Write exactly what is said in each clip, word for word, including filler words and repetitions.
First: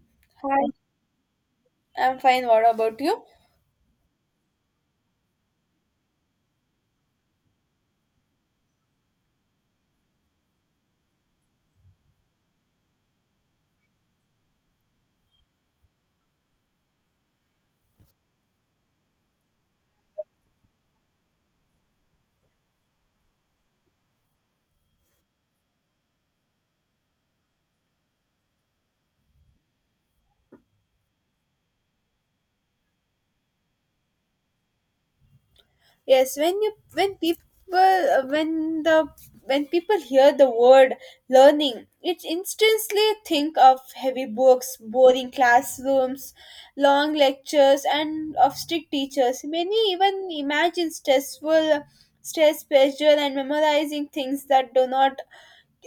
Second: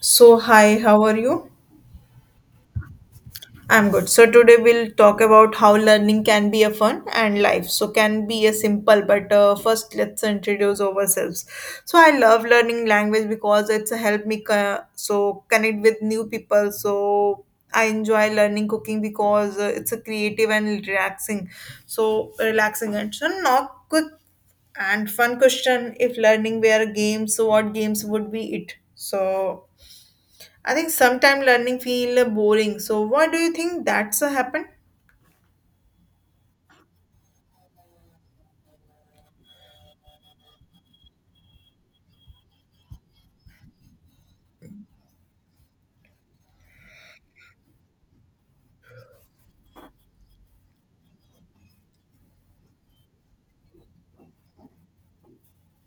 So, Hi, hi, how are you? I'm fine. What about you? I'm good. So, today we'll talk about how learning can be a fun and life. So, can be a simple, but uh, first, let's introduce ourselves. So, I love learning language because it's helped me co- so connect with new people. So, I enjoy learning cooking because uh, it's a creative and relaxing. So, relaxing and so not quick and fun question. If learning were games, so what games would be it? So, I think sometimes learning feel boring. So why do you think that's uh, happened? Yes, when you when people uh, when the when people hear the word learning, it instantly think of heavy books, boring classrooms, long lectures, and of strict teachers. Many even imagine stressful stress, pressure, and memorizing things that do not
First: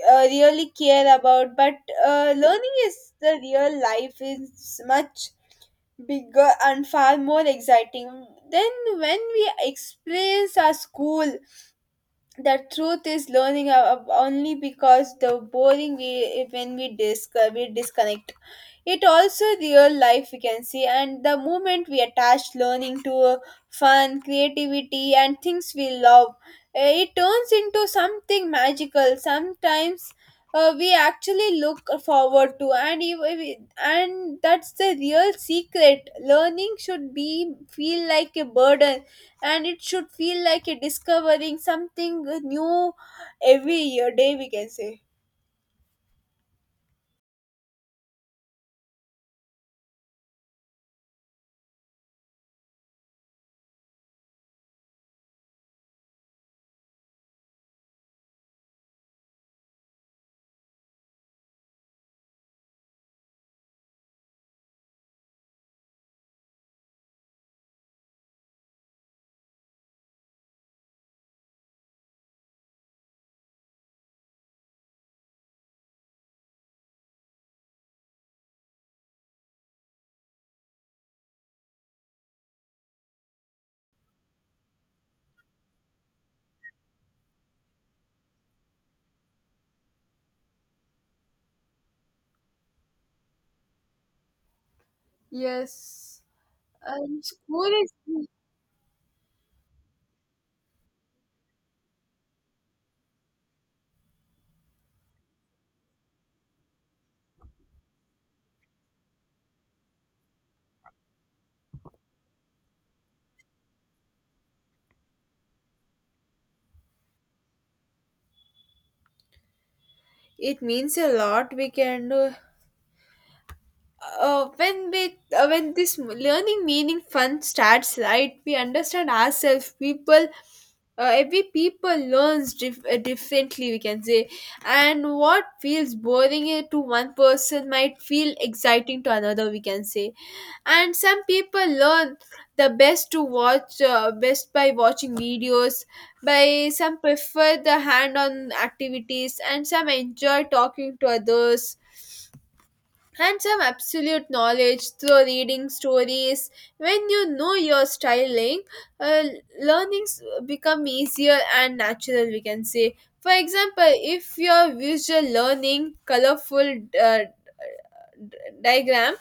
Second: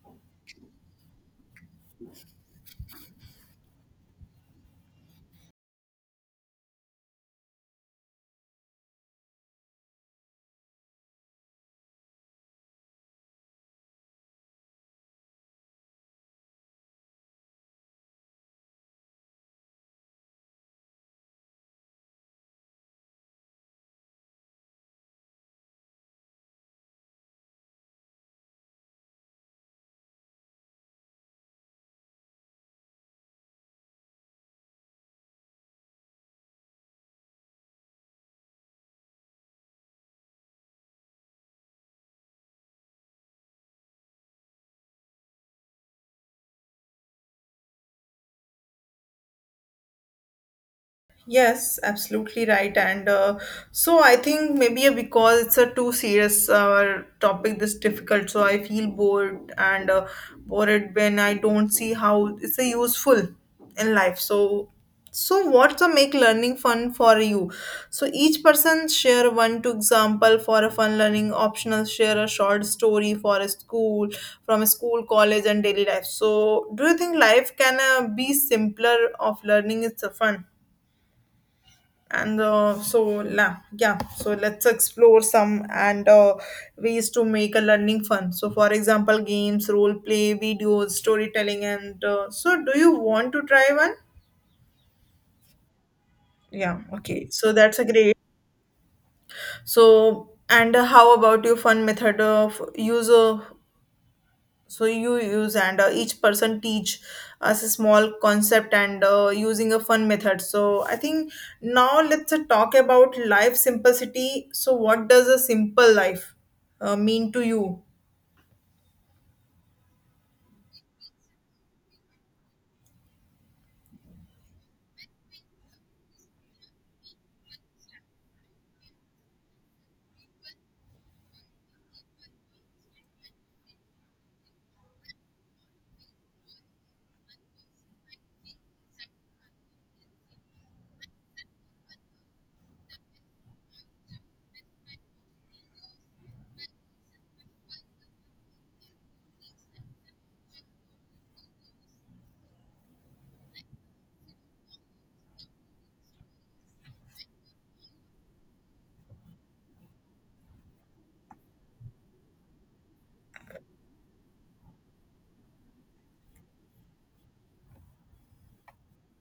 uh, really care about. But uh, learning is the real life is much bigger and far more exciting than when we experience our school. The truth is learning uh, uh, only because the boring we when we disc uh, we disconnect it also real life we can see, and the moment we attach learning to uh, fun creativity and things we love, uh, it turns into something magical sometimes uh, we actually look forward to. And if- if- and that's the real secret. Learning should be feel like a burden, and it should feel like a discovering something new every year day, we can say. Yes, absolutely right. And uh, so I think maybe because it's a too serious uh, topic, this difficult. So I feel bored and uh, bored when I don't see how it's a useful in life. So, so what's a make learning fun for you? So each person share one two example for a fun learning optional. Share a short story for a school from a school, college, and daily life. So do you think life can uh, be simpler of learning? It's a fun and uh, so la, yeah, so let's explore some and uh, ways to make a learning fun, so for example, games, role play, videos, storytelling, and uh, so do you want to try one? Yes. Yeah, And okay, so school that's a great. is, So and uh, how about your fun method of use, uh, so you use, and uh, each person teach us a small concept, and uh, using a fun method. So I think now let's uh, talk about life simplicity. So what does a simple life uh, mean to you? it means a lot we can do uh, when we uh, when this learning meaning fun starts right, we understand ourselves people. Uh, every people learns dif- uh, differently, we can say, and what feels boring uh, to one person might feel exciting to another, we can say. And some people learn the best to watch uh, best by watching videos, by some prefer the hand on activities, and some enjoy talking to others, and some absolute knowledge through reading stories. When you know your styling, uh, learnings become easier and natural, we can say. For example, if your visual learning colorful uh, diagram,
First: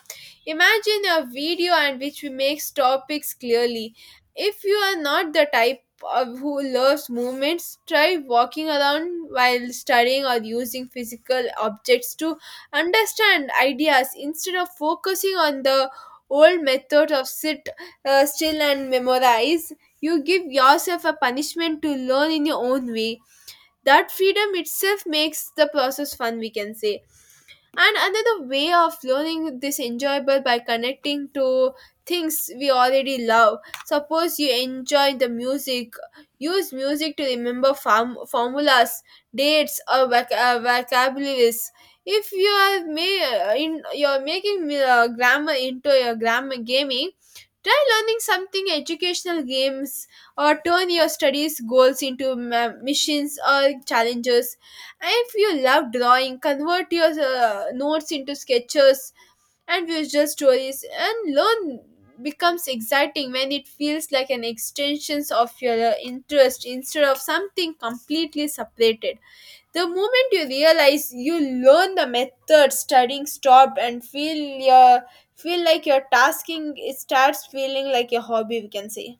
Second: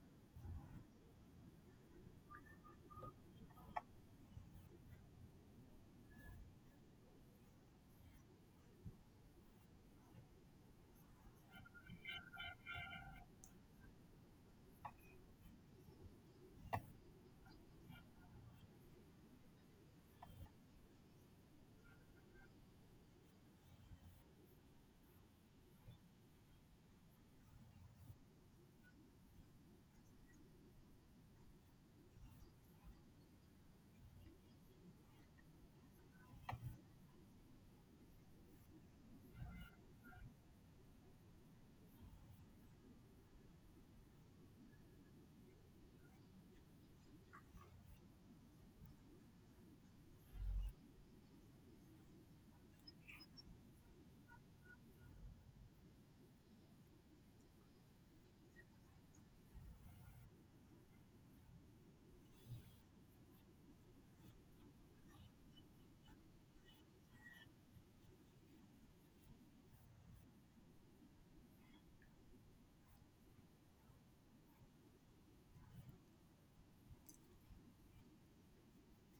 imagine a video and which makes topics clearly. If you are not the type of who loves movements, try walking around while studying or using physical objects to understand ideas instead of focusing on the old method of sit uh, still and memorize. You give yourself a punishment to learn in your own way. That freedom itself makes the process fun, we can say. And another way of learning this enjoyable by connecting to things we already love. Suppose you enjoy the music, use music to remember form- formulas, dates, or voc- uh, vocabularies. If you are ma- in you're making uh, grammar into your grammar gaming, try learning something educational games, or turn your studies goals into ma- missions or challenges. And if you love drawing, convert your uh, notes into sketches and visual stories, and learn becomes exciting when it feels like an extension of your uh, interest instead of something completely separated. The moment you realize you learn the method, studying stopped and feel your feel like your tasking, it starts feeling like a hobby. We can say.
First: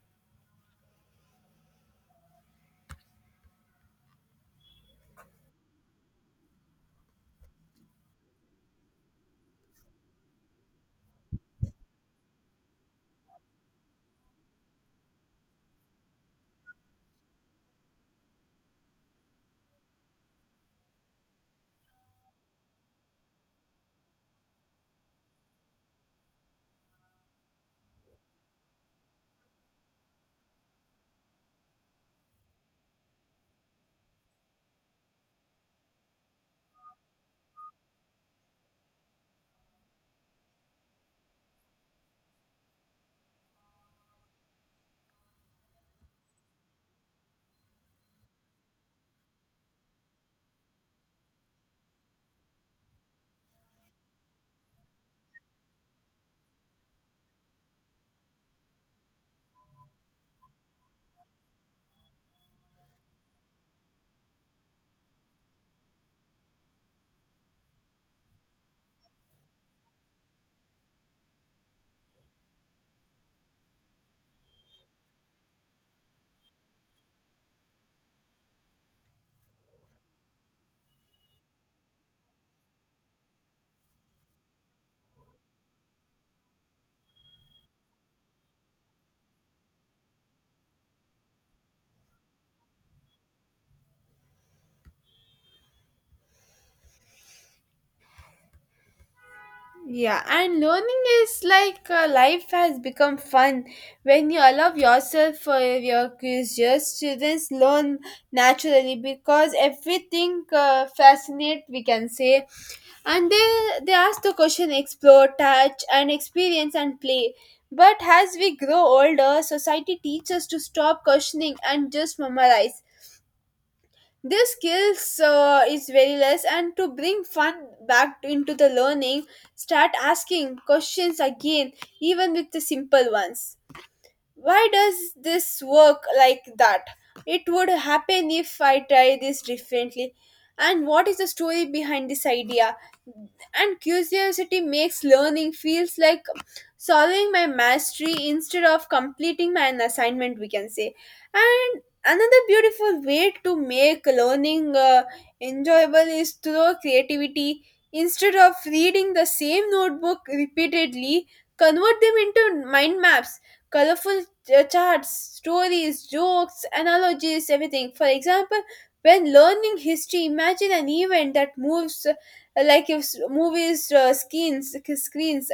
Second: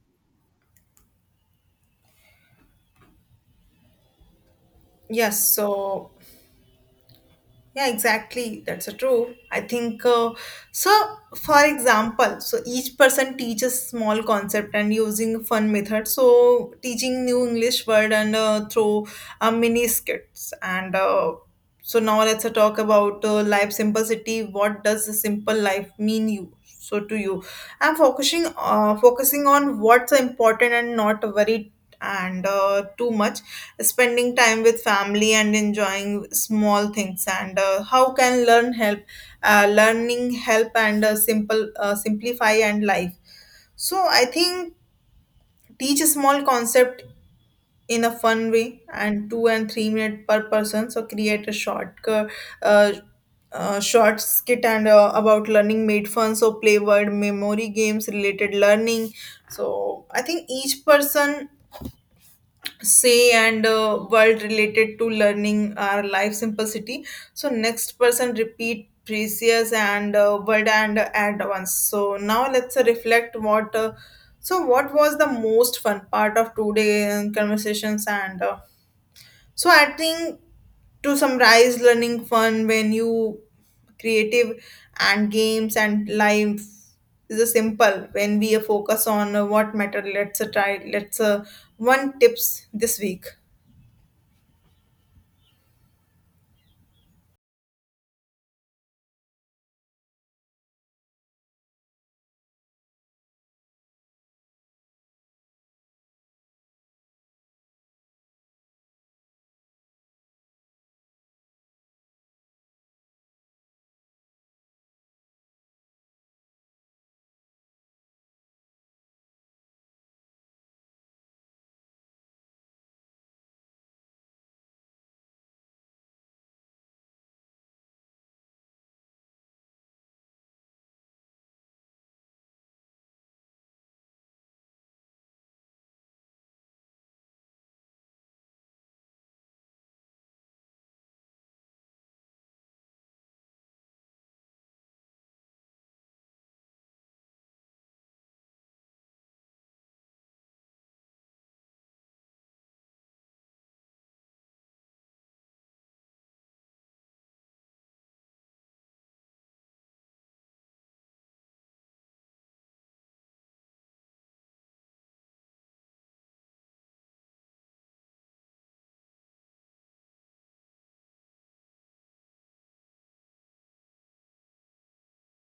Yes, so yeah, exactly. That's a true. I think, uh, so, for example, so each person teaches small concept and using fun method. So teaching new English word and uh, through uh, mini skits. And uh, so now let's uh, talk about uh, life simplicity. What does the simple life mean you? So to you, I'm focusing uh, focusing on what's important and not worried and uh, too much spending time with family and enjoying small things, and uh, how can learn help, uh, learning help and uh, simple, uh, simplify and life. So I think teach a small concept in a fun way and two and three minute per person, so create a short uh, uh, uh, short skit and uh, about learning made fun, so play word memory games related learning. So I think each person say and uh, world related to learning our life simplicity. So next person repeat precious and uh, word and uh, add once. So now let's uh, reflect what, uh, so what was the most fun part of today conversations, and uh, so I think to summarize learning fun when you creative and games and life is a simple when we focus on uh, what matter. Let's uh, try let's uh, one tips this week. Yeah, and learning is like uh, life has become fun when you allow yourself for your curious. Students learn naturally because everything uh, fascinates, we can say, and they they ask the question, explore, touch, and experience and play. But as we grow older, society teaches us to stop questioning and just memorize. This skills uh, is very less, and to bring fun back into the learning, start asking questions again, even with the simple ones. Why does this work like that? It would happen if I try this differently. And what is the story behind this idea? And curiosity makes learning feels like solving my mastery instead of completing my an assignment, we can say. And another beautiful way to make learning uh, enjoyable is through creativity. Instead of reading the same notebook repeatedly, convert them into mind maps, colorful uh, charts, stories, jokes, analogies, everything. For example, when learning history, imagine an event that moves uh, like if s- movies uh, screens, screens.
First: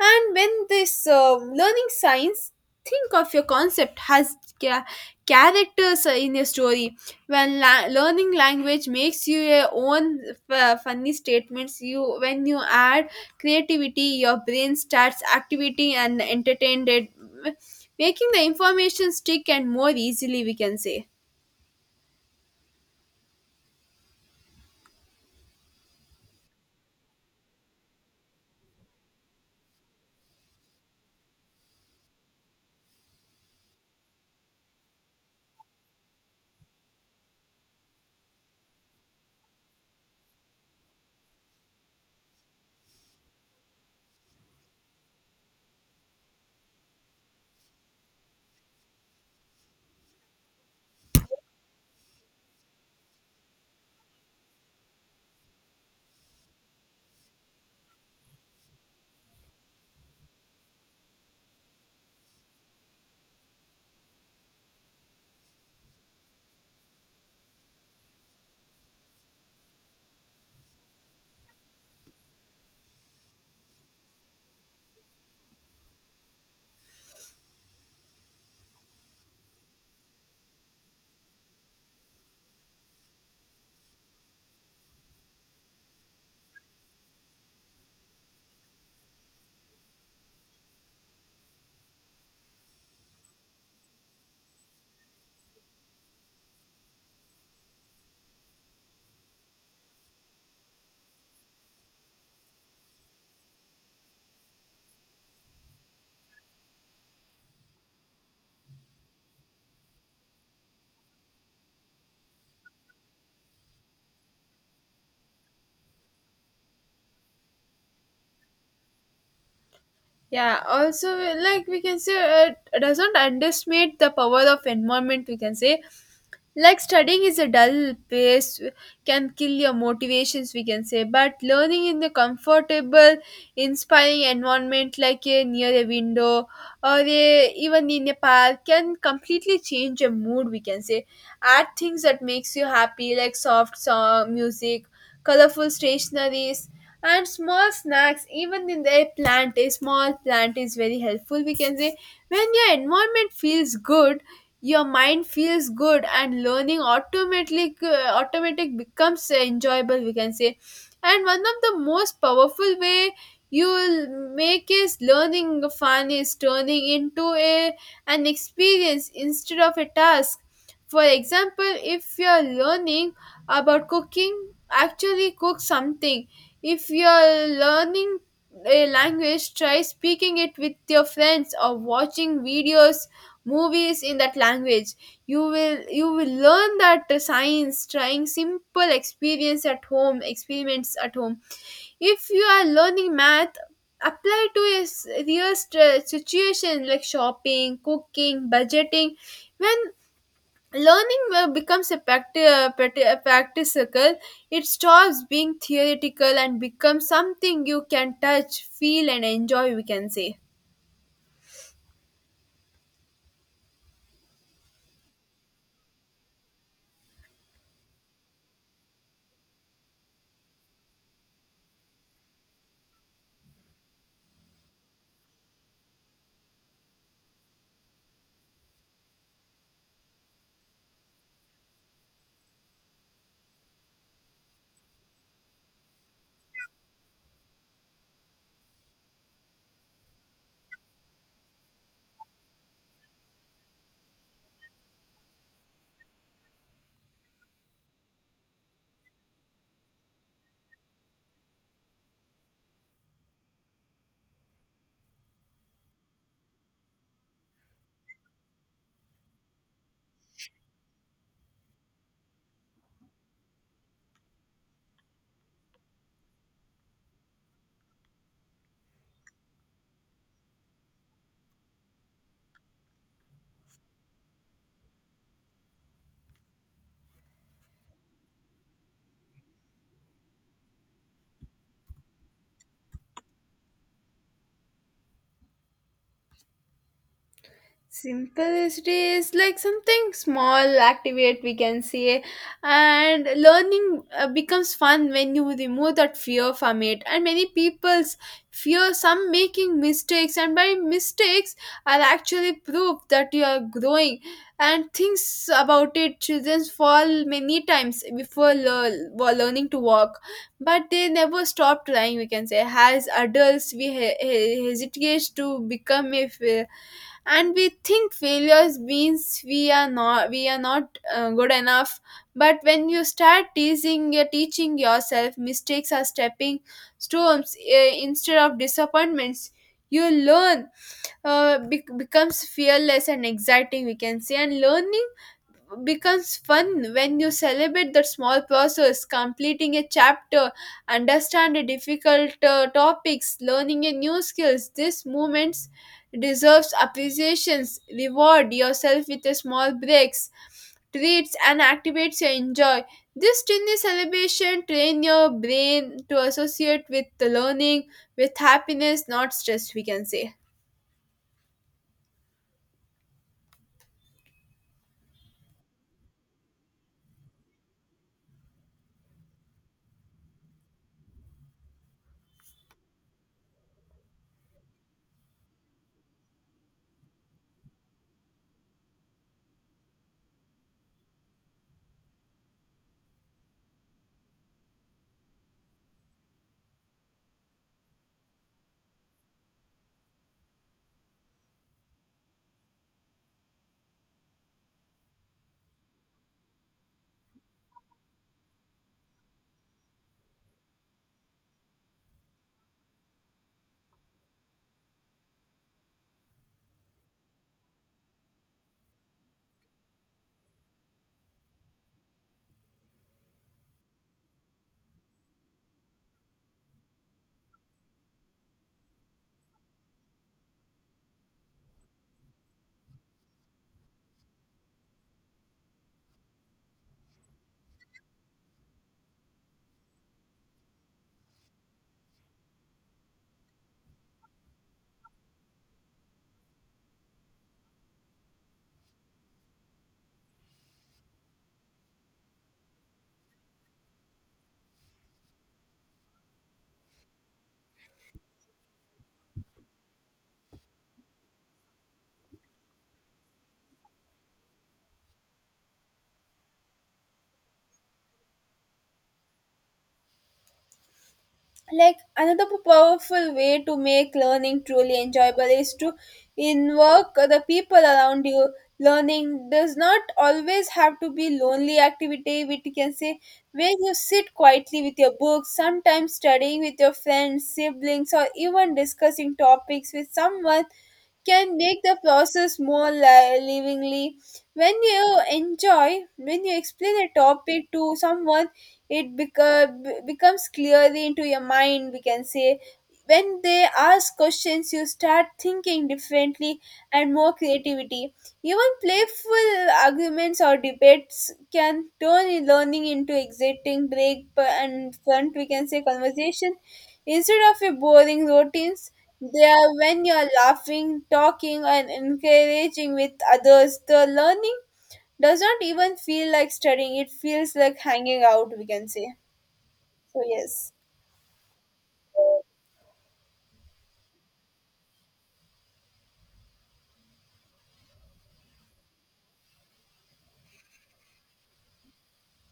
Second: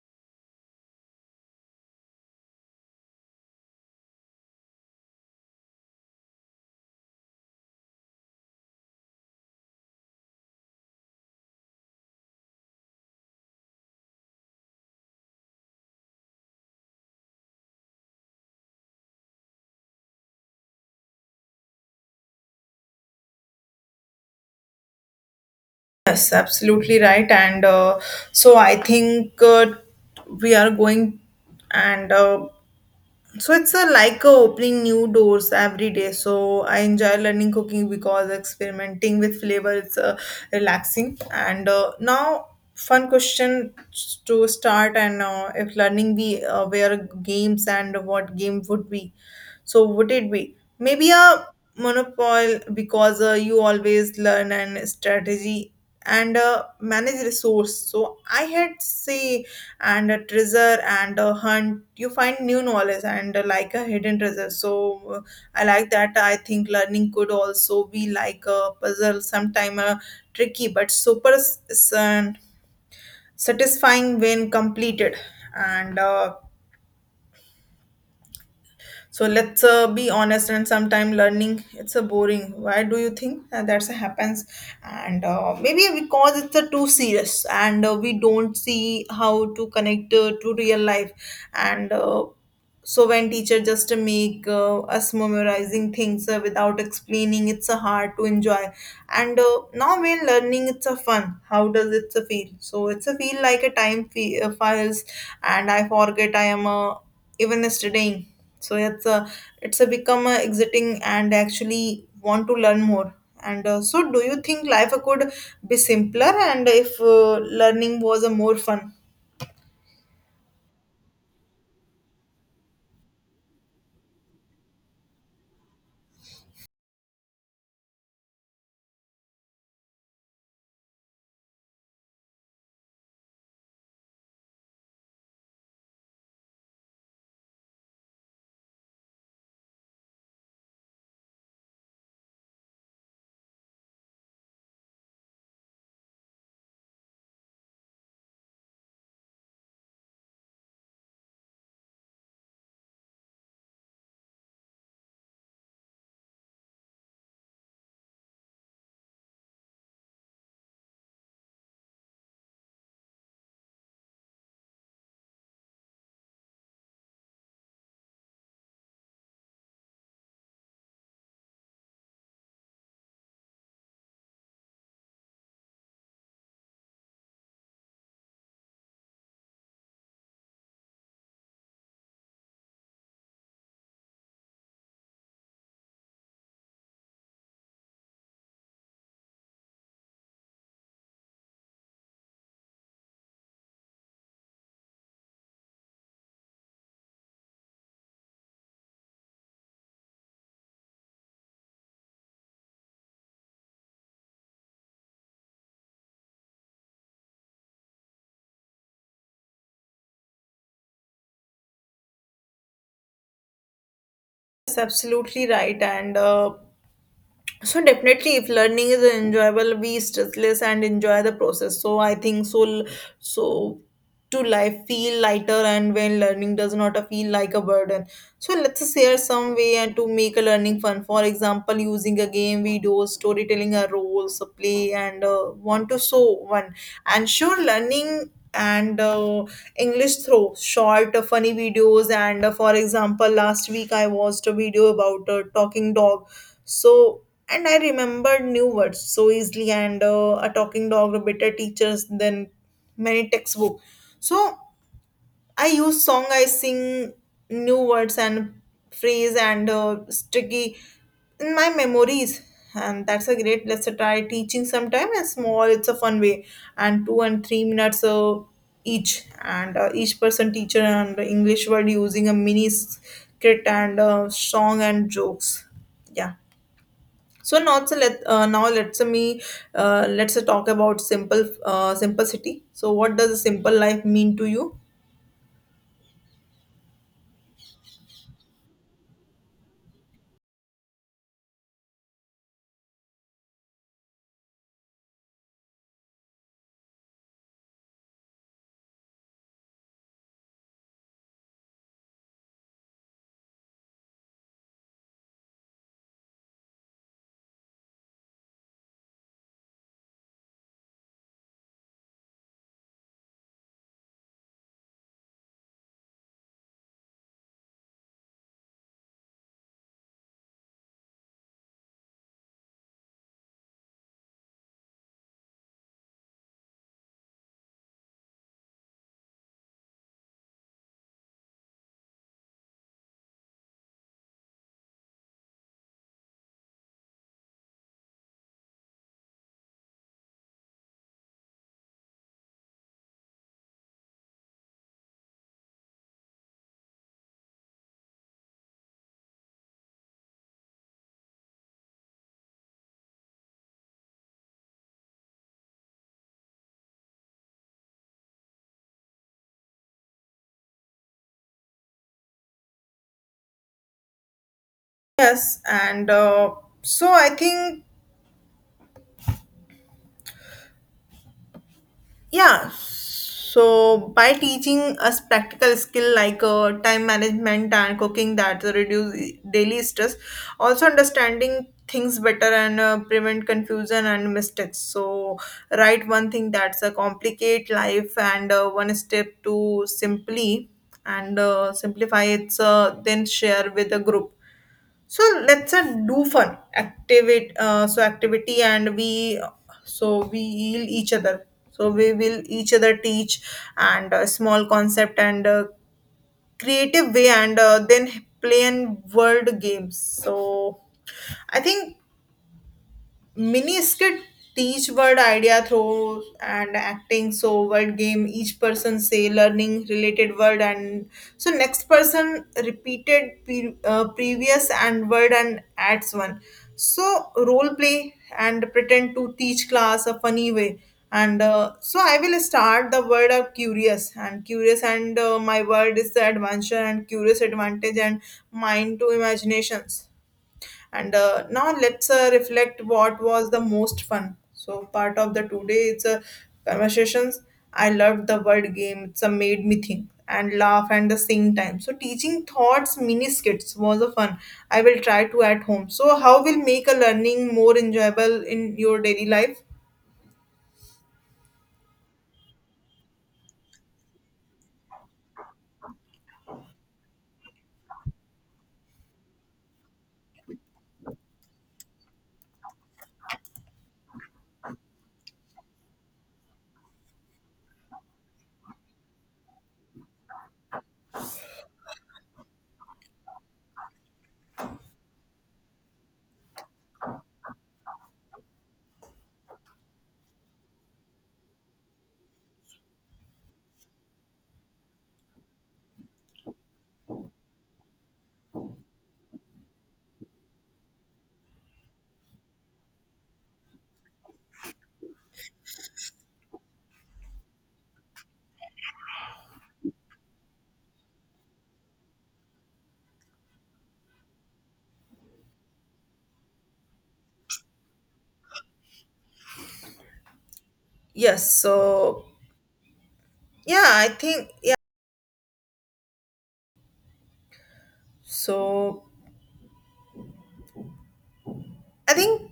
And when this uh, learning science, think of your concept has ca- characters in your story. When la- learning language makes you your own f- funny statements, you when you add creativity, your brain starts activity and entertained, it, making the information stick and more easily. We can say. Yes, absolutely right and uh, so I think, uh, we are going, and uh, so it's a, like a opening new doors every day. So I enjoy learning cooking because experimenting with flavor is uh, relaxing. And uh, now fun question to start, and uh, if learning we uh, were games and what game would be. So would it be maybe a monopole because uh, you always learn and strategy and uh, manage resource. So I had say and a treasure and a hunt. You find new knowledge and uh, like a hidden treasure. So, uh, I like that. I think learning could also be like a puzzle, sometime uh, tricky but super s- s- and satisfying when completed and. Uh, so let's uh, be honest and sometime learning it's a boring. Why do you think that that's happens? And uh, maybe because it's a too serious, and uh, we don't see how to connect uh, to real life, and uh, so when teacher just make uh, us memorizing things uh, without explaining, it's a hard to enjoy, and uh, now when learning it's a fun, how does it feel? So it's a feel like a time fe- uh, files and I forget I am, uh, even studying. So it's a it's a become uh, exiting and actually want to learn more, and uh, so do you think life could be simpler, and if uh, learning was a more fun? Yeah, also, like we can say, uh, it doesn't underestimate the power of environment, we can say. Like studying is a dull pace can kill your motivations, we can say, but learning in the comfortable inspiring environment like a near a window, or a, even in a park, can completely change your mood, we can say. Add things that makes you happy, like soft song music, colorful stationaries, and small snacks. Even in the plant, a small plant is very helpful, we can say. When your environment feels good, your mind feels good and learning automatically uh, automatic becomes uh, enjoyable, we can say. And one of the most powerful way you'll make is learning fun is turning into a an experience instead of a task. For example, if you're learning about cooking, actually cook something. If you're learning a language, try speaking it with your friends or watching videos movies in that language. You will you will learn that science trying simple experience at home experiments at home. If you are learning math, apply to a s- real st- situation like shopping, cooking, budgeting. When learning uh, becomes a, practi- uh, practi- a practical, it stops being theoretical and becomes something you can touch, feel, and enjoy, we can say. That's absolutely right, and uh, so definitely, if learning is enjoyable, we stressless and enjoy the process. So I think so. So to life feel lighter, and when learning does not feel like a burden. So let's share some way and to make a learning fun. For example, using a game, videos, storytelling, a roles, a play, and uh, want to show one. And sure, learning and uh, English through short uh, funny videos. And uh, for example, last week I watched a video about a talking dog. So and I remembered new words so easily, and uh, a talking dog, a better teachers than many textbook. So I use song, I sing new words and phrase and uh, sticky in my memories, and that's a great. Let's try teaching sometime. And small, it's a fun way, and two and three minutes uh, each, and uh, each person teacher and English word using a mini script and uh, song and jokes. Yeah. So now so let uh, now let's me uh, let's talk about simple, uh, simplicity. So what does a simple life mean to you? Simplicity is like something small activate, we can say, and learning uh, becomes fun when you remove that fear from it, and many people's fear some making mistakes, and by mistakes are actually proof that you are growing. And things about it, children fall many times before lear- while learning to walk, but they never stop trying, we can say. As adults we he- he- hesitate to become a, and we think failures means we are not we are not uh, good enough. But when you start teasing uh, teaching yourself, mistakes are stepping stones uh, instead of disappointments. You learn uh, bec- becomes fearless and exciting, we can say. And learning becomes fun when you celebrate that small process, completing a chapter, understand a difficult uh, topics, learning a new skills. These moments deserves appreciations. Reward yourself with a small breaks, treats, and activates your enjoy. This tiny celebration train your brain to associate with the learning with happiness, not stress, we can say. Yes, and uh, so I think. Yeah, so by teaching us practical skill like, uh, time management and cooking that reduce daily stress, also understanding things better and uh, prevent confusion and mistakes. So write one thing that's a complicate life and uh, one step to simply and uh, simplify it's, uh, then share with a group. So let's uh, do fun activate uh, so activity and we, so we heal each other. So we will each other teach and uh, small concept and uh, creative way, and uh, then play and word games. So I think mini skit teach word idea throws and acting. So word game each person say learning related word, and so next person repeated pre- uh, previous and word and adds one. So role play and pretend to teach class a funny way, and uh, so I will start the word of curious and curious, and uh, my word is the adventure and curious advantage and mind to imaginations, and uh, now let's uh, reflect what was the most fun, so part of the today it's a conversations. I loved the word game. It's a made me think and laugh, and the sing time. So teaching thoughts mini skits was a fun. I will try to at home. So how will make a learning more enjoyable in your daily life? Like another p- powerful way to make learning truly enjoyable is to invoke the people around you. Learning does not always have to be lonely activity, which you can say, where you sit quietly with your books. Sometimes studying with your friends, siblings, or even discussing topics with someone can make the process more li- livingly. When you enjoy, when you explain a topic to someone, it beco- be- becomes clearly into your mind, we can say. When they ask questions, you start thinking differently and more creativity. Even playful arguments or debates can turn learning into exciting break and front, we can say, conversation. Instead of a boring routines, they are when you're laughing, talking, and encouraging with others. The learning does not even feel like studying, it feels like hanging out, we can say. So, yes. Yes, so yeah, I think yeah. So I think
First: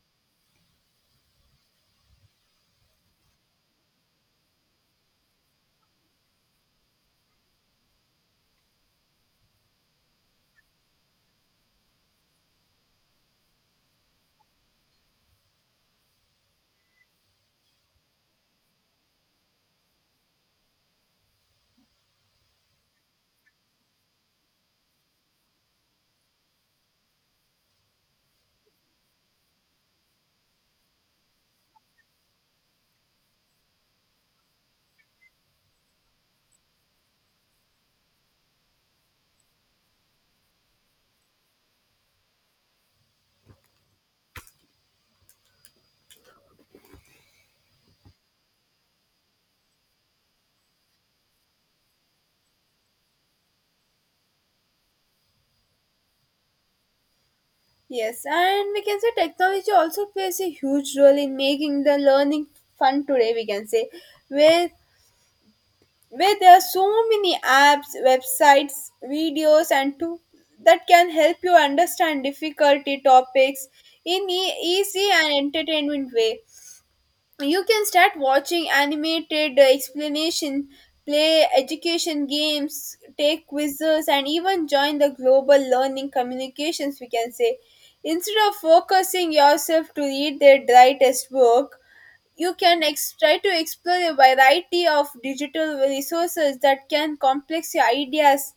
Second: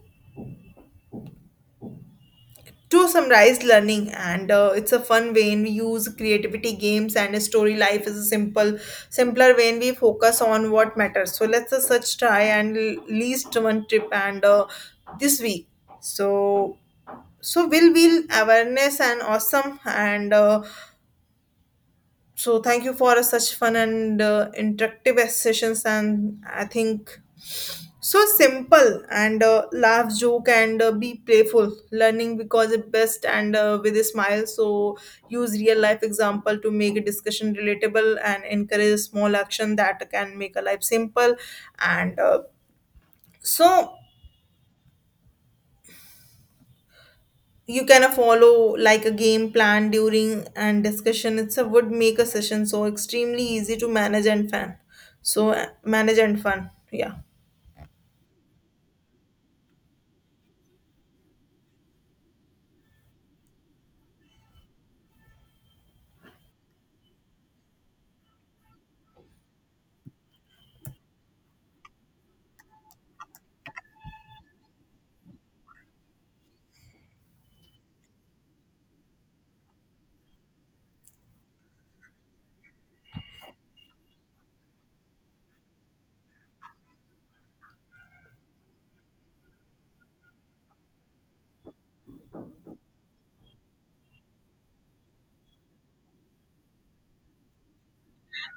to summarize learning, and uh, it's a fun when we use creativity games and a story. Life is a simple, simpler when we focus on what matters. So let's uh, such try and l- least one trip, and uh, this week. So so will will awareness and awesome, and uh, so thank you for such fun and uh, interactive sessions, and I think so simple and uh, laugh, joke, and uh, be playful. Learning because it's best and uh, with a smile. So use real life example to make a discussion relatable and encourage small action that can make a life simple. And uh, so you can, uh, follow like a game plan during and discussion. It's a would make a session so extremely easy to manage and fun. So, uh, manage and fun. Yeah. Yes, and we can say technology also plays a huge role in making the learning fun today, we can say. With where there are so many apps, websites, videos, and tools that can help you understand difficulty topics in e- easy and entertainment way. You can start watching animated uh, explanation, play education games, take quizzes, and even join the global learning communications. We can say, instead of focusing yourself to read the right test book, you can ex- try to explore a variety of digital resources that can complex your ideas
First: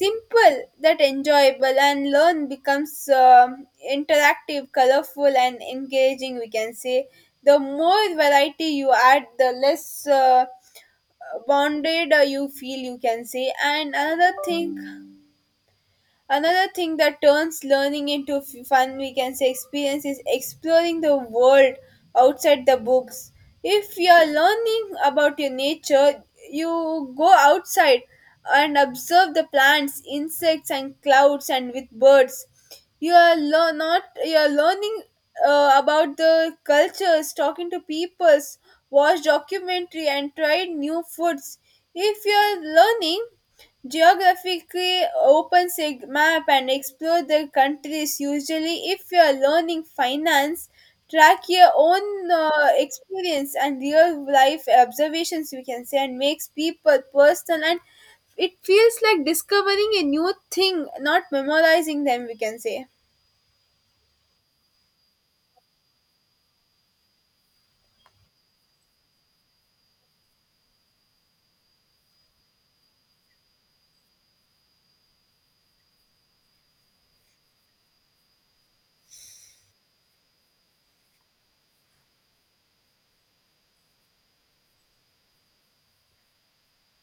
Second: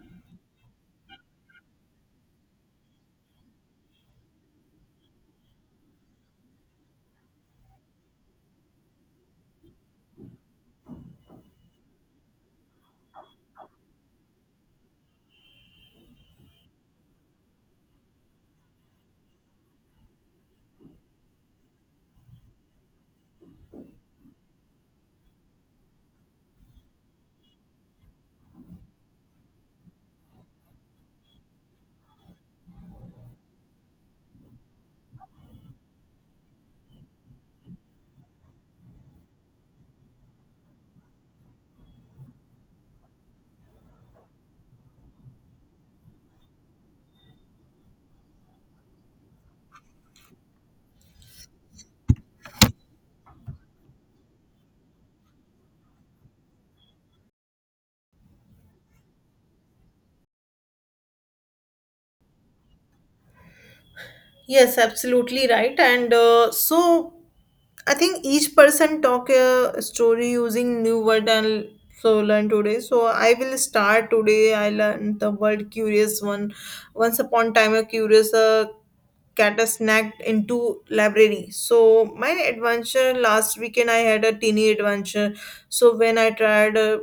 simple that enjoyable, and learn becomes um, interactive, colorful, and engaging, we can say. The more variety you add, the less uh, bounded uh, you feel, you can say. And another thing Another thing that turns learning into f- fun, we can say, experience is exploring the world outside the books. If you are learning about your nature, you go outside and observe the plants, insects, and clouds, and with birds. You are lear- not you are learning uh, about the cultures, talking to peoples, watch documentary, and try new foods. If you are learning geographically, open sig map and explore the countries. Usually, if you are learning finance, track your own uh, experience and real life observations, we can say, and makes people personal, and it feels like discovering a new thing, not memorizing them. We can say. Yes, absolutely right. And uh, so I think each person talk a story using new word and so learn today. So I will start today. I learned the word curious one. Once upon time, a curious uh, cat snacked into library. So my adventure last weekend, I had a teeny adventure. So when I tried uh,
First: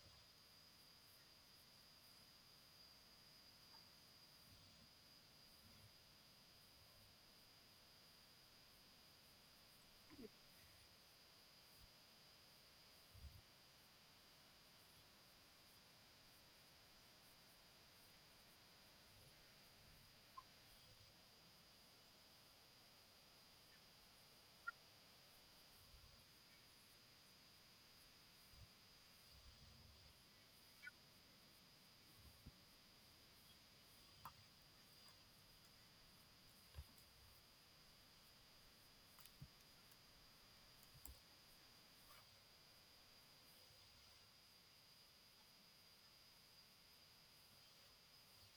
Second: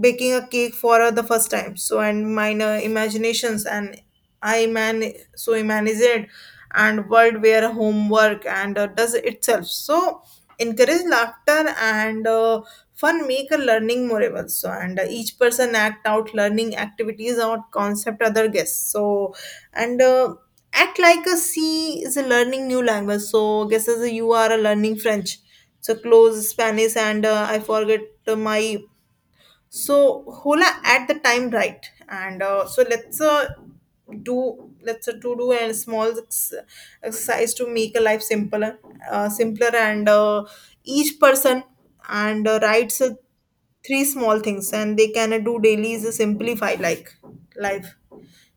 baking a cake for uh, the first time, so and mine uh, imaginations and I man so imagined and world where homework and uh, does itself, so encourage laughter and uh, fun make a learning memorable, so and uh, each person act out learning activities or concept other guests, so and uh, act like a c is a learning new language. So guess as you are a learning french, so close spanish, and uh, I forget, uh, my so hola at the time right, and uh, so let's uh, do let's uh, to do a small ex- exercise to make a life simpler, uh, simpler, and uh, each person, and uh, writes, uh, three small things and they can uh, do daily is uh, simplify like life.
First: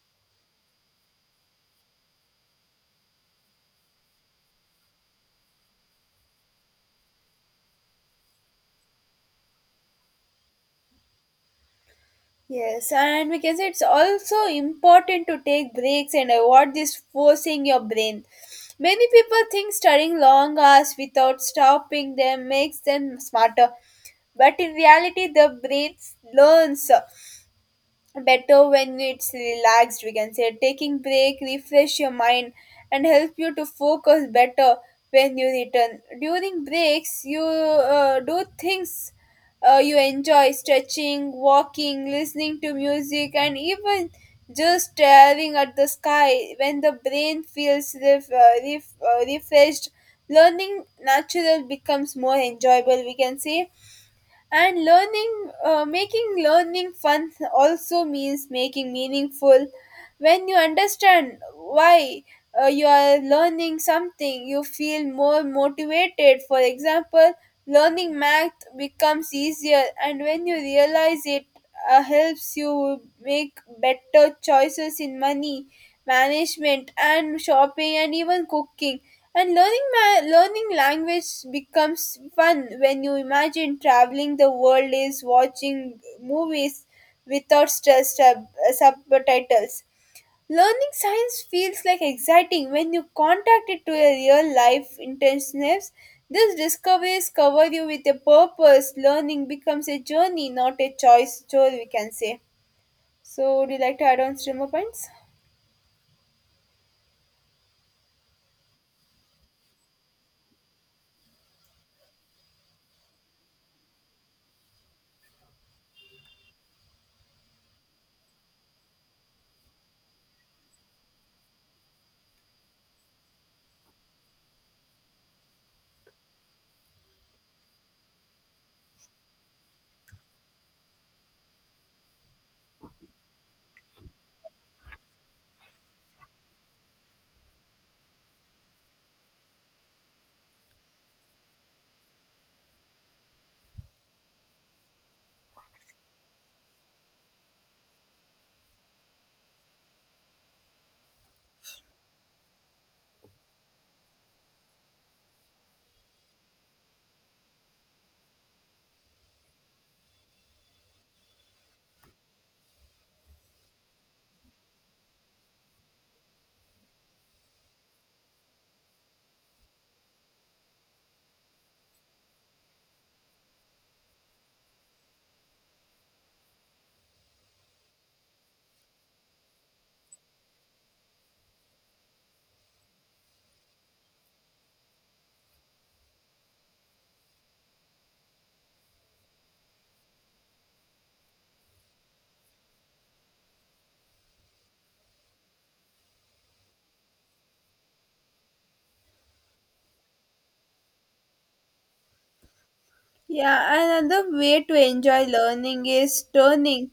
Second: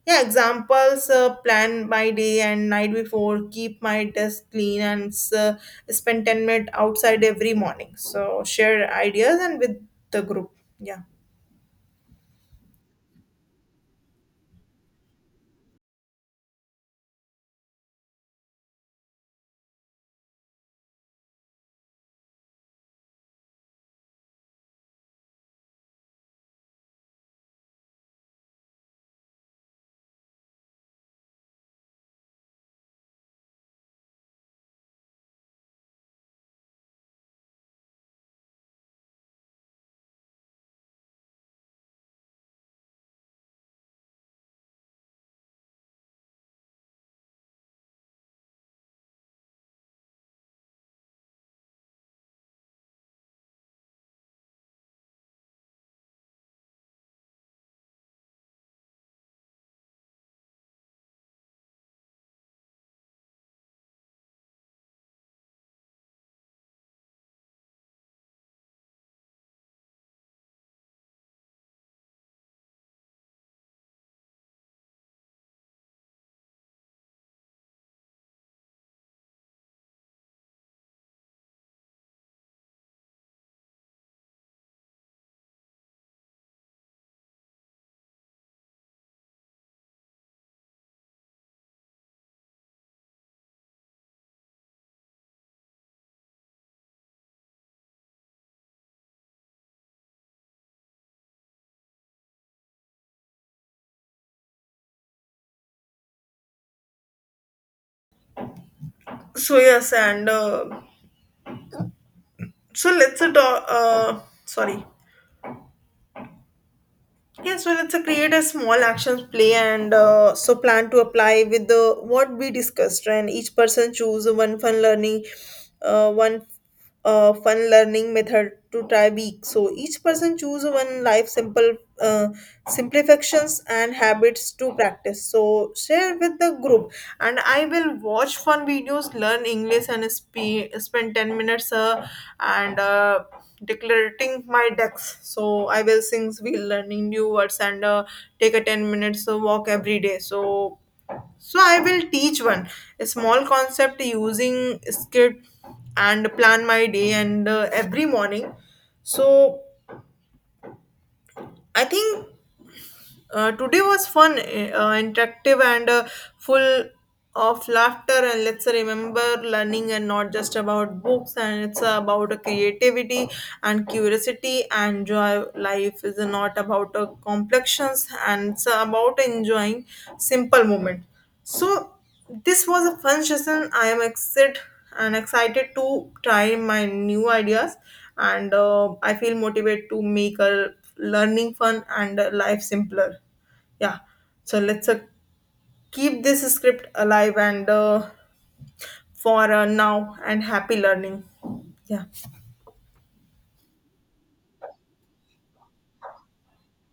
Yeah, examples, uh, plan my day and night before, keep my desk clean, and uh, spend ten minutes outside every morning. So share ideas and with the group. Yeah. Yes, and we can say it's also important to take breaks and avoid this forcing your brain. Many people think studying long hours without stopping them makes them smarter, but in reality, the brain learns better when it's relaxed, we can say. Taking break refresh your mind and help you to focus better when you return. During breaks you uh, do things uh, you enjoy: stretching, walking, listening to music, and even just staring at the sky. When the brain feels ref- uh, ref- uh, refreshed, learning natural becomes more enjoyable, we can say. And learning, uh, making learning fun also means making meaningful. When you understand why uh, you are learning something, you feel more motivated. For example, learning math becomes easier and when you realize it uh, helps you make better choices in money management and shopping and even cooking. And learning ma- learning language becomes fun when you imagine traveling the world is watching movies without stress sub- subtitles. Learning science feels like exciting when you contact it to your real life intensives. These discoveries cover you with a purpose. Learning becomes a journey, not a choice chore, we can say. So, would you like to add on streamer points? So yes, and uh, so let's uh, do- uh sorry. Yes, well, it's a create a small actions play and uh, so plan to apply with the what we discussed, and each person choose one fun learning, uh, one uh, fun learning method to try week. So each person choose one life simple uh, simplifications and habits to practice. So share with the group, and I will watch fun videos, learn English, and spe- spend ten minutes uh, and. Uh, decluttering my decks. So I will since we learning new words and uh, take a ten minutes uh, walk every day. So so I will teach one a small concept using script and plan my day and uh, every morning. So I think Uh, today was fun, uh, interactive, and uh, full of laughter. And let's remember learning and not just about books, and it's about creativity and curiosity and joy. Life is not about uh, complexions, and it's about enjoying simple moments. So, this was a fun session. I am excited and excited to try my new ideas and uh, I feel motivated to make a learning fun and uh, life simpler. Yeah. So let's uh, keep this script alive and uh, for uh, now and happy learning. Yeah. Yeah, another way to enjoy learning is turning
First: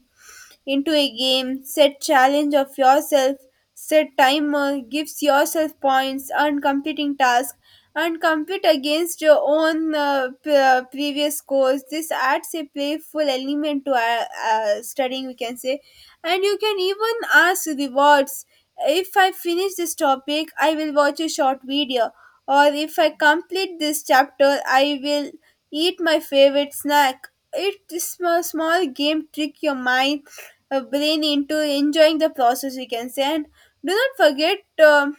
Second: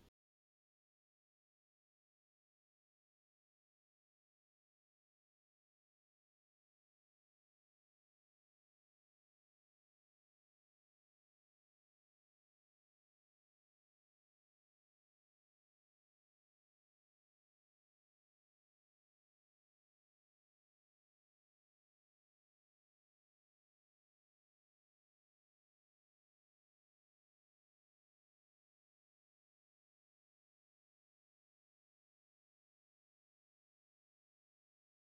into a game: set challenge of yourself, set timer, gives yourself points, earn completing tasks, and compete against your own uh, p- uh, previous scores. This adds a playful element to uh, uh, studying, we can say, and you can even ask rewards. If I finish this topic, I will watch a short video, or if I complete this chapter, I will eat my favorite snack. It is a small game trick your mind uh, brain into enjoying the process, we can say. And do not forget, um,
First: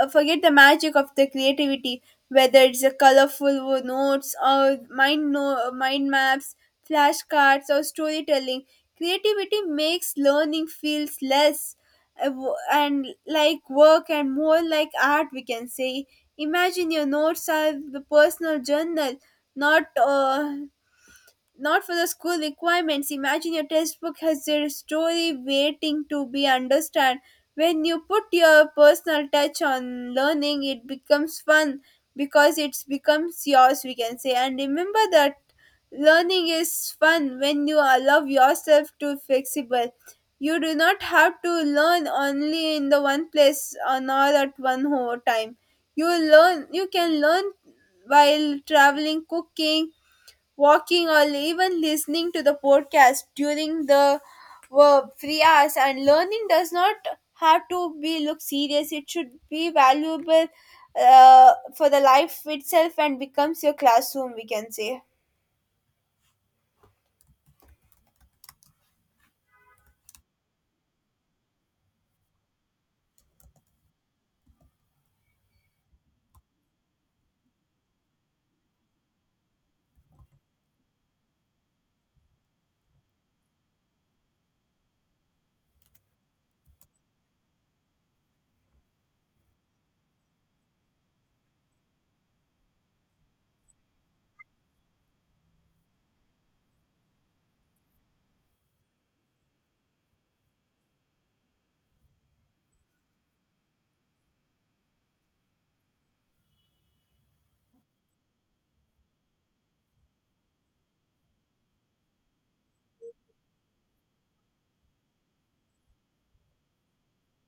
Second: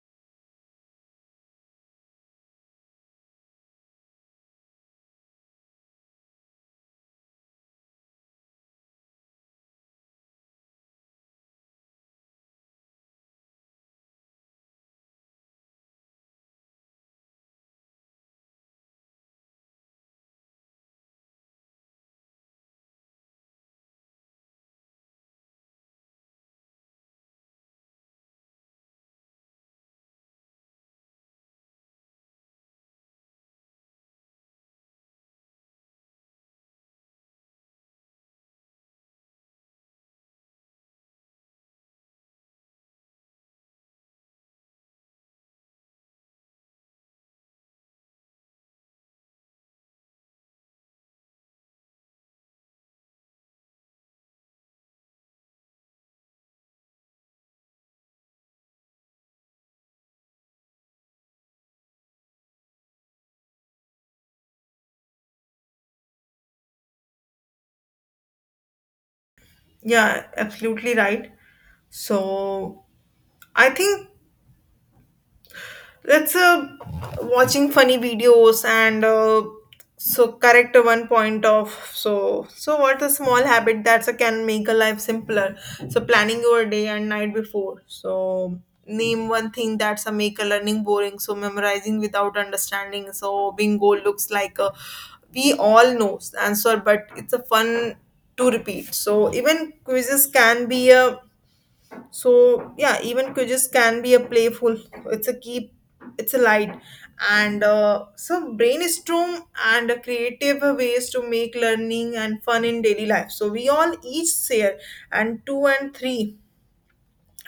uh, forget the magic of the creativity, whether it's a colorful wo- notes or mind no- mind maps, flashcards, or storytelling. Creativity makes learning feels less uh, wo- and like work and more like art, we can say. Imagine your notes are the personal journal, not uh, not for the school requirements. Imagine your textbook has a story waiting to be understood. When you put your personal touch on learning, it becomes fun because it becomes yours, we can say. And remember that learning is fun when you allow yourself to flexible. You do not have to learn only in the one place or not at one whole time. You learn you can learn while traveling, cooking, walking, or even listening to the podcast during the uh, free hours. And learning does not have to be look serious. It should be valuable uh, for the life itself and becomes your classroom, we can say. Yeah, absolutely right. So I think. That's uh, Watching funny videos and uh, so correct one point of so so what a small habit that's a can make a life simpler. So planning your day and night before. So name one thing that's a make a learning boring. So memorizing without understanding. So bingo looks like a, we all know the answer, but it's a fun to repeat. So even quizzes can be a, so yeah even quizzes can be a playful, it's a keep, it's a light, and uh, so brainstorm and creative ways to make learning and fun in daily life. So we all each share and two and three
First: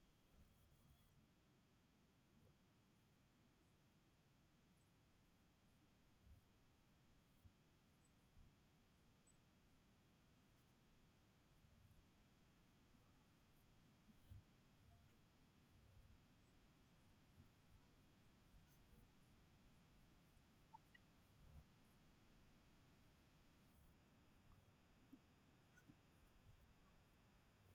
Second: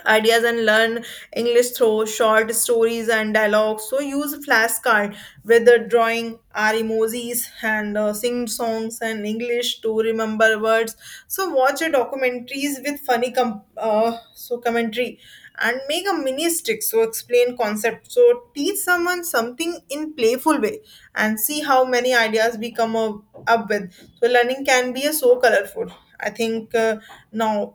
ideas and learn English through short stories and dialogues. So use flashcard with the drawing our emojis and uh, sing songs and English to remember words. So watch your documentaries with funny com- uh, so commentary and make a mini stick, so explain concept, so teach someone something in playful way and see how many ideas we come up, up with So learning can be a so colorful. I think. Uh, now,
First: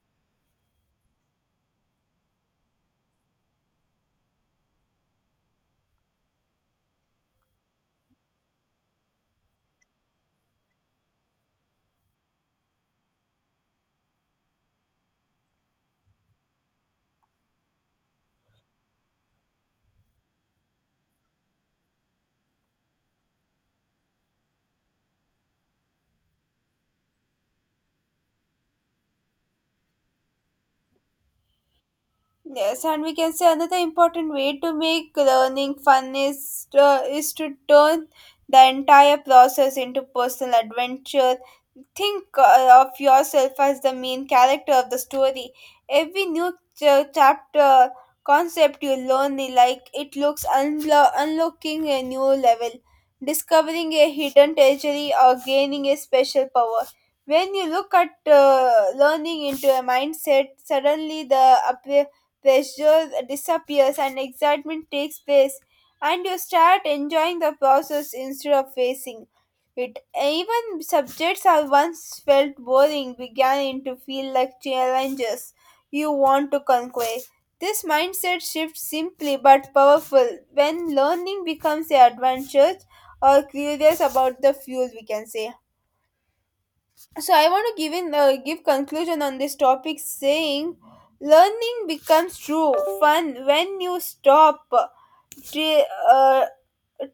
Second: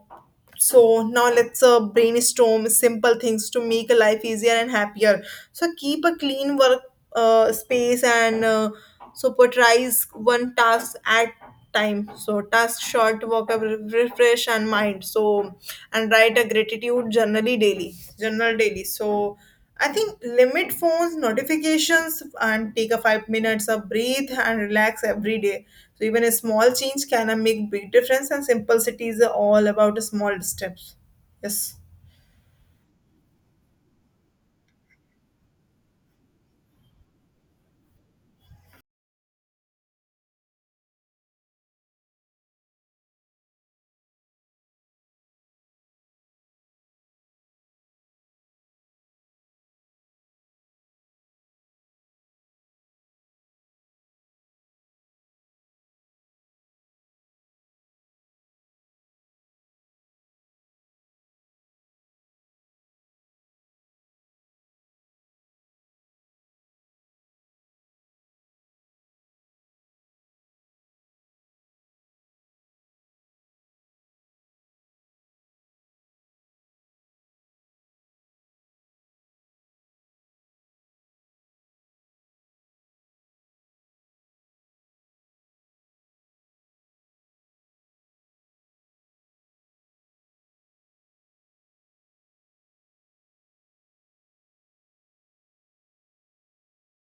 so now let's uh, brainstorm simple things to make life easier and happier. So keep a clean work uh, space and uh, so prioritize one task at time. So task short, work up, refresh and mind. So and write a gratitude journally daily, journal daily. So I think limit phones, notifications, and take a five minutes of breathe and relax every day. So even a small change can uh, make big difference. And simplicity is all about small steps. Yes. Yes, and we can say another important way to make learning fun is to is to turn the entire process into personal adventure. Think uh, of yourself as the main character of the story. Every new ch- chapter concept you learn, like it looks unlo- unlocking a new level, discovering a hidden treasury, or gaining a special power. When you look at uh, learning into a mindset, suddenly the appre- pressure disappears and excitement takes place, and you start enjoying the process instead of facing. It even subjects I once felt boring began to feel like challenges you want to conquer. This mindset shift simply but powerful when learning becomes a adventure or curious about the fuel, we can say. So I want to give in uh, give conclusion on this topic saying learning becomes true fun when you stop tre- uh,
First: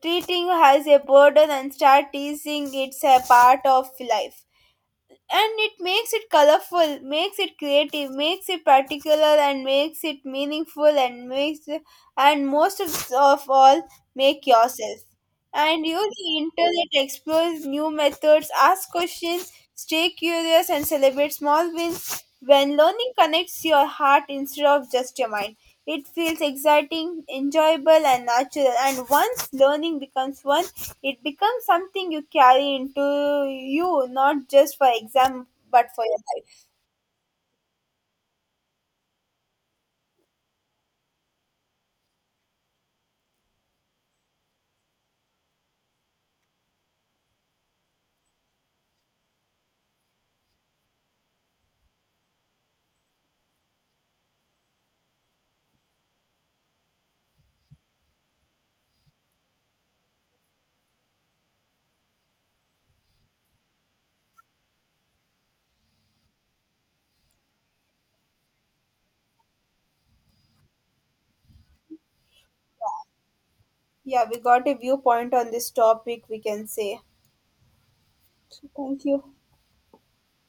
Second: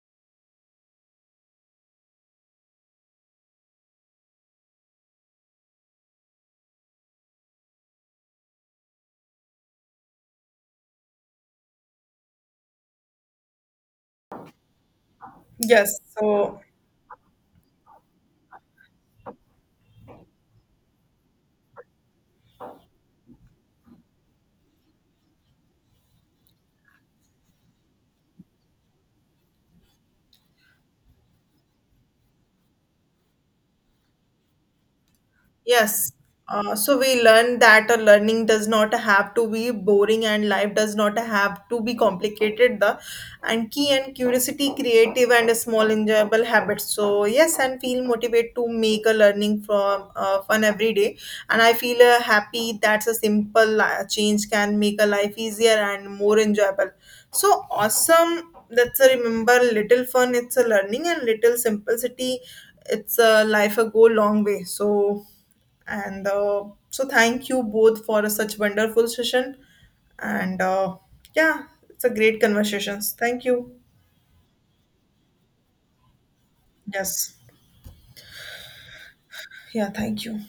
treating as a burden and start teasing it's a part of life, and it makes it colorful, makes it creative, makes it particular, and makes it meaningful, and makes and most of, of all make yourself and you, Yes. the So. internet explores new methods, asks questions, stay curious, and celebrate small wins. When learning connects your heart instead of just your mind, it feels exciting, enjoyable, and natural. And once learning becomes fun, it becomes something you carry into you, not just for exam, but for Yes. your life. Uh, so we learn that a learning does not have to be boring and life does not have to be complicated. The and key and curiosity, creative and small enjoyable habits. So yes, and feel motivated to make a learning from uh, fun every day. And I feel uh, happy that's a simple li- change can make a life easier and more enjoyable. So awesome. That's a remember little fun. It's a learning and little simplicity. It's a life a go long way. So and uh, so, thank you both for such wonderful session. And uh, Yeah, it's a great conversations. Thank you. Yeah, we got a viewpoint on this topic, we can say. Yes. So, thank you. Yeah, thank you.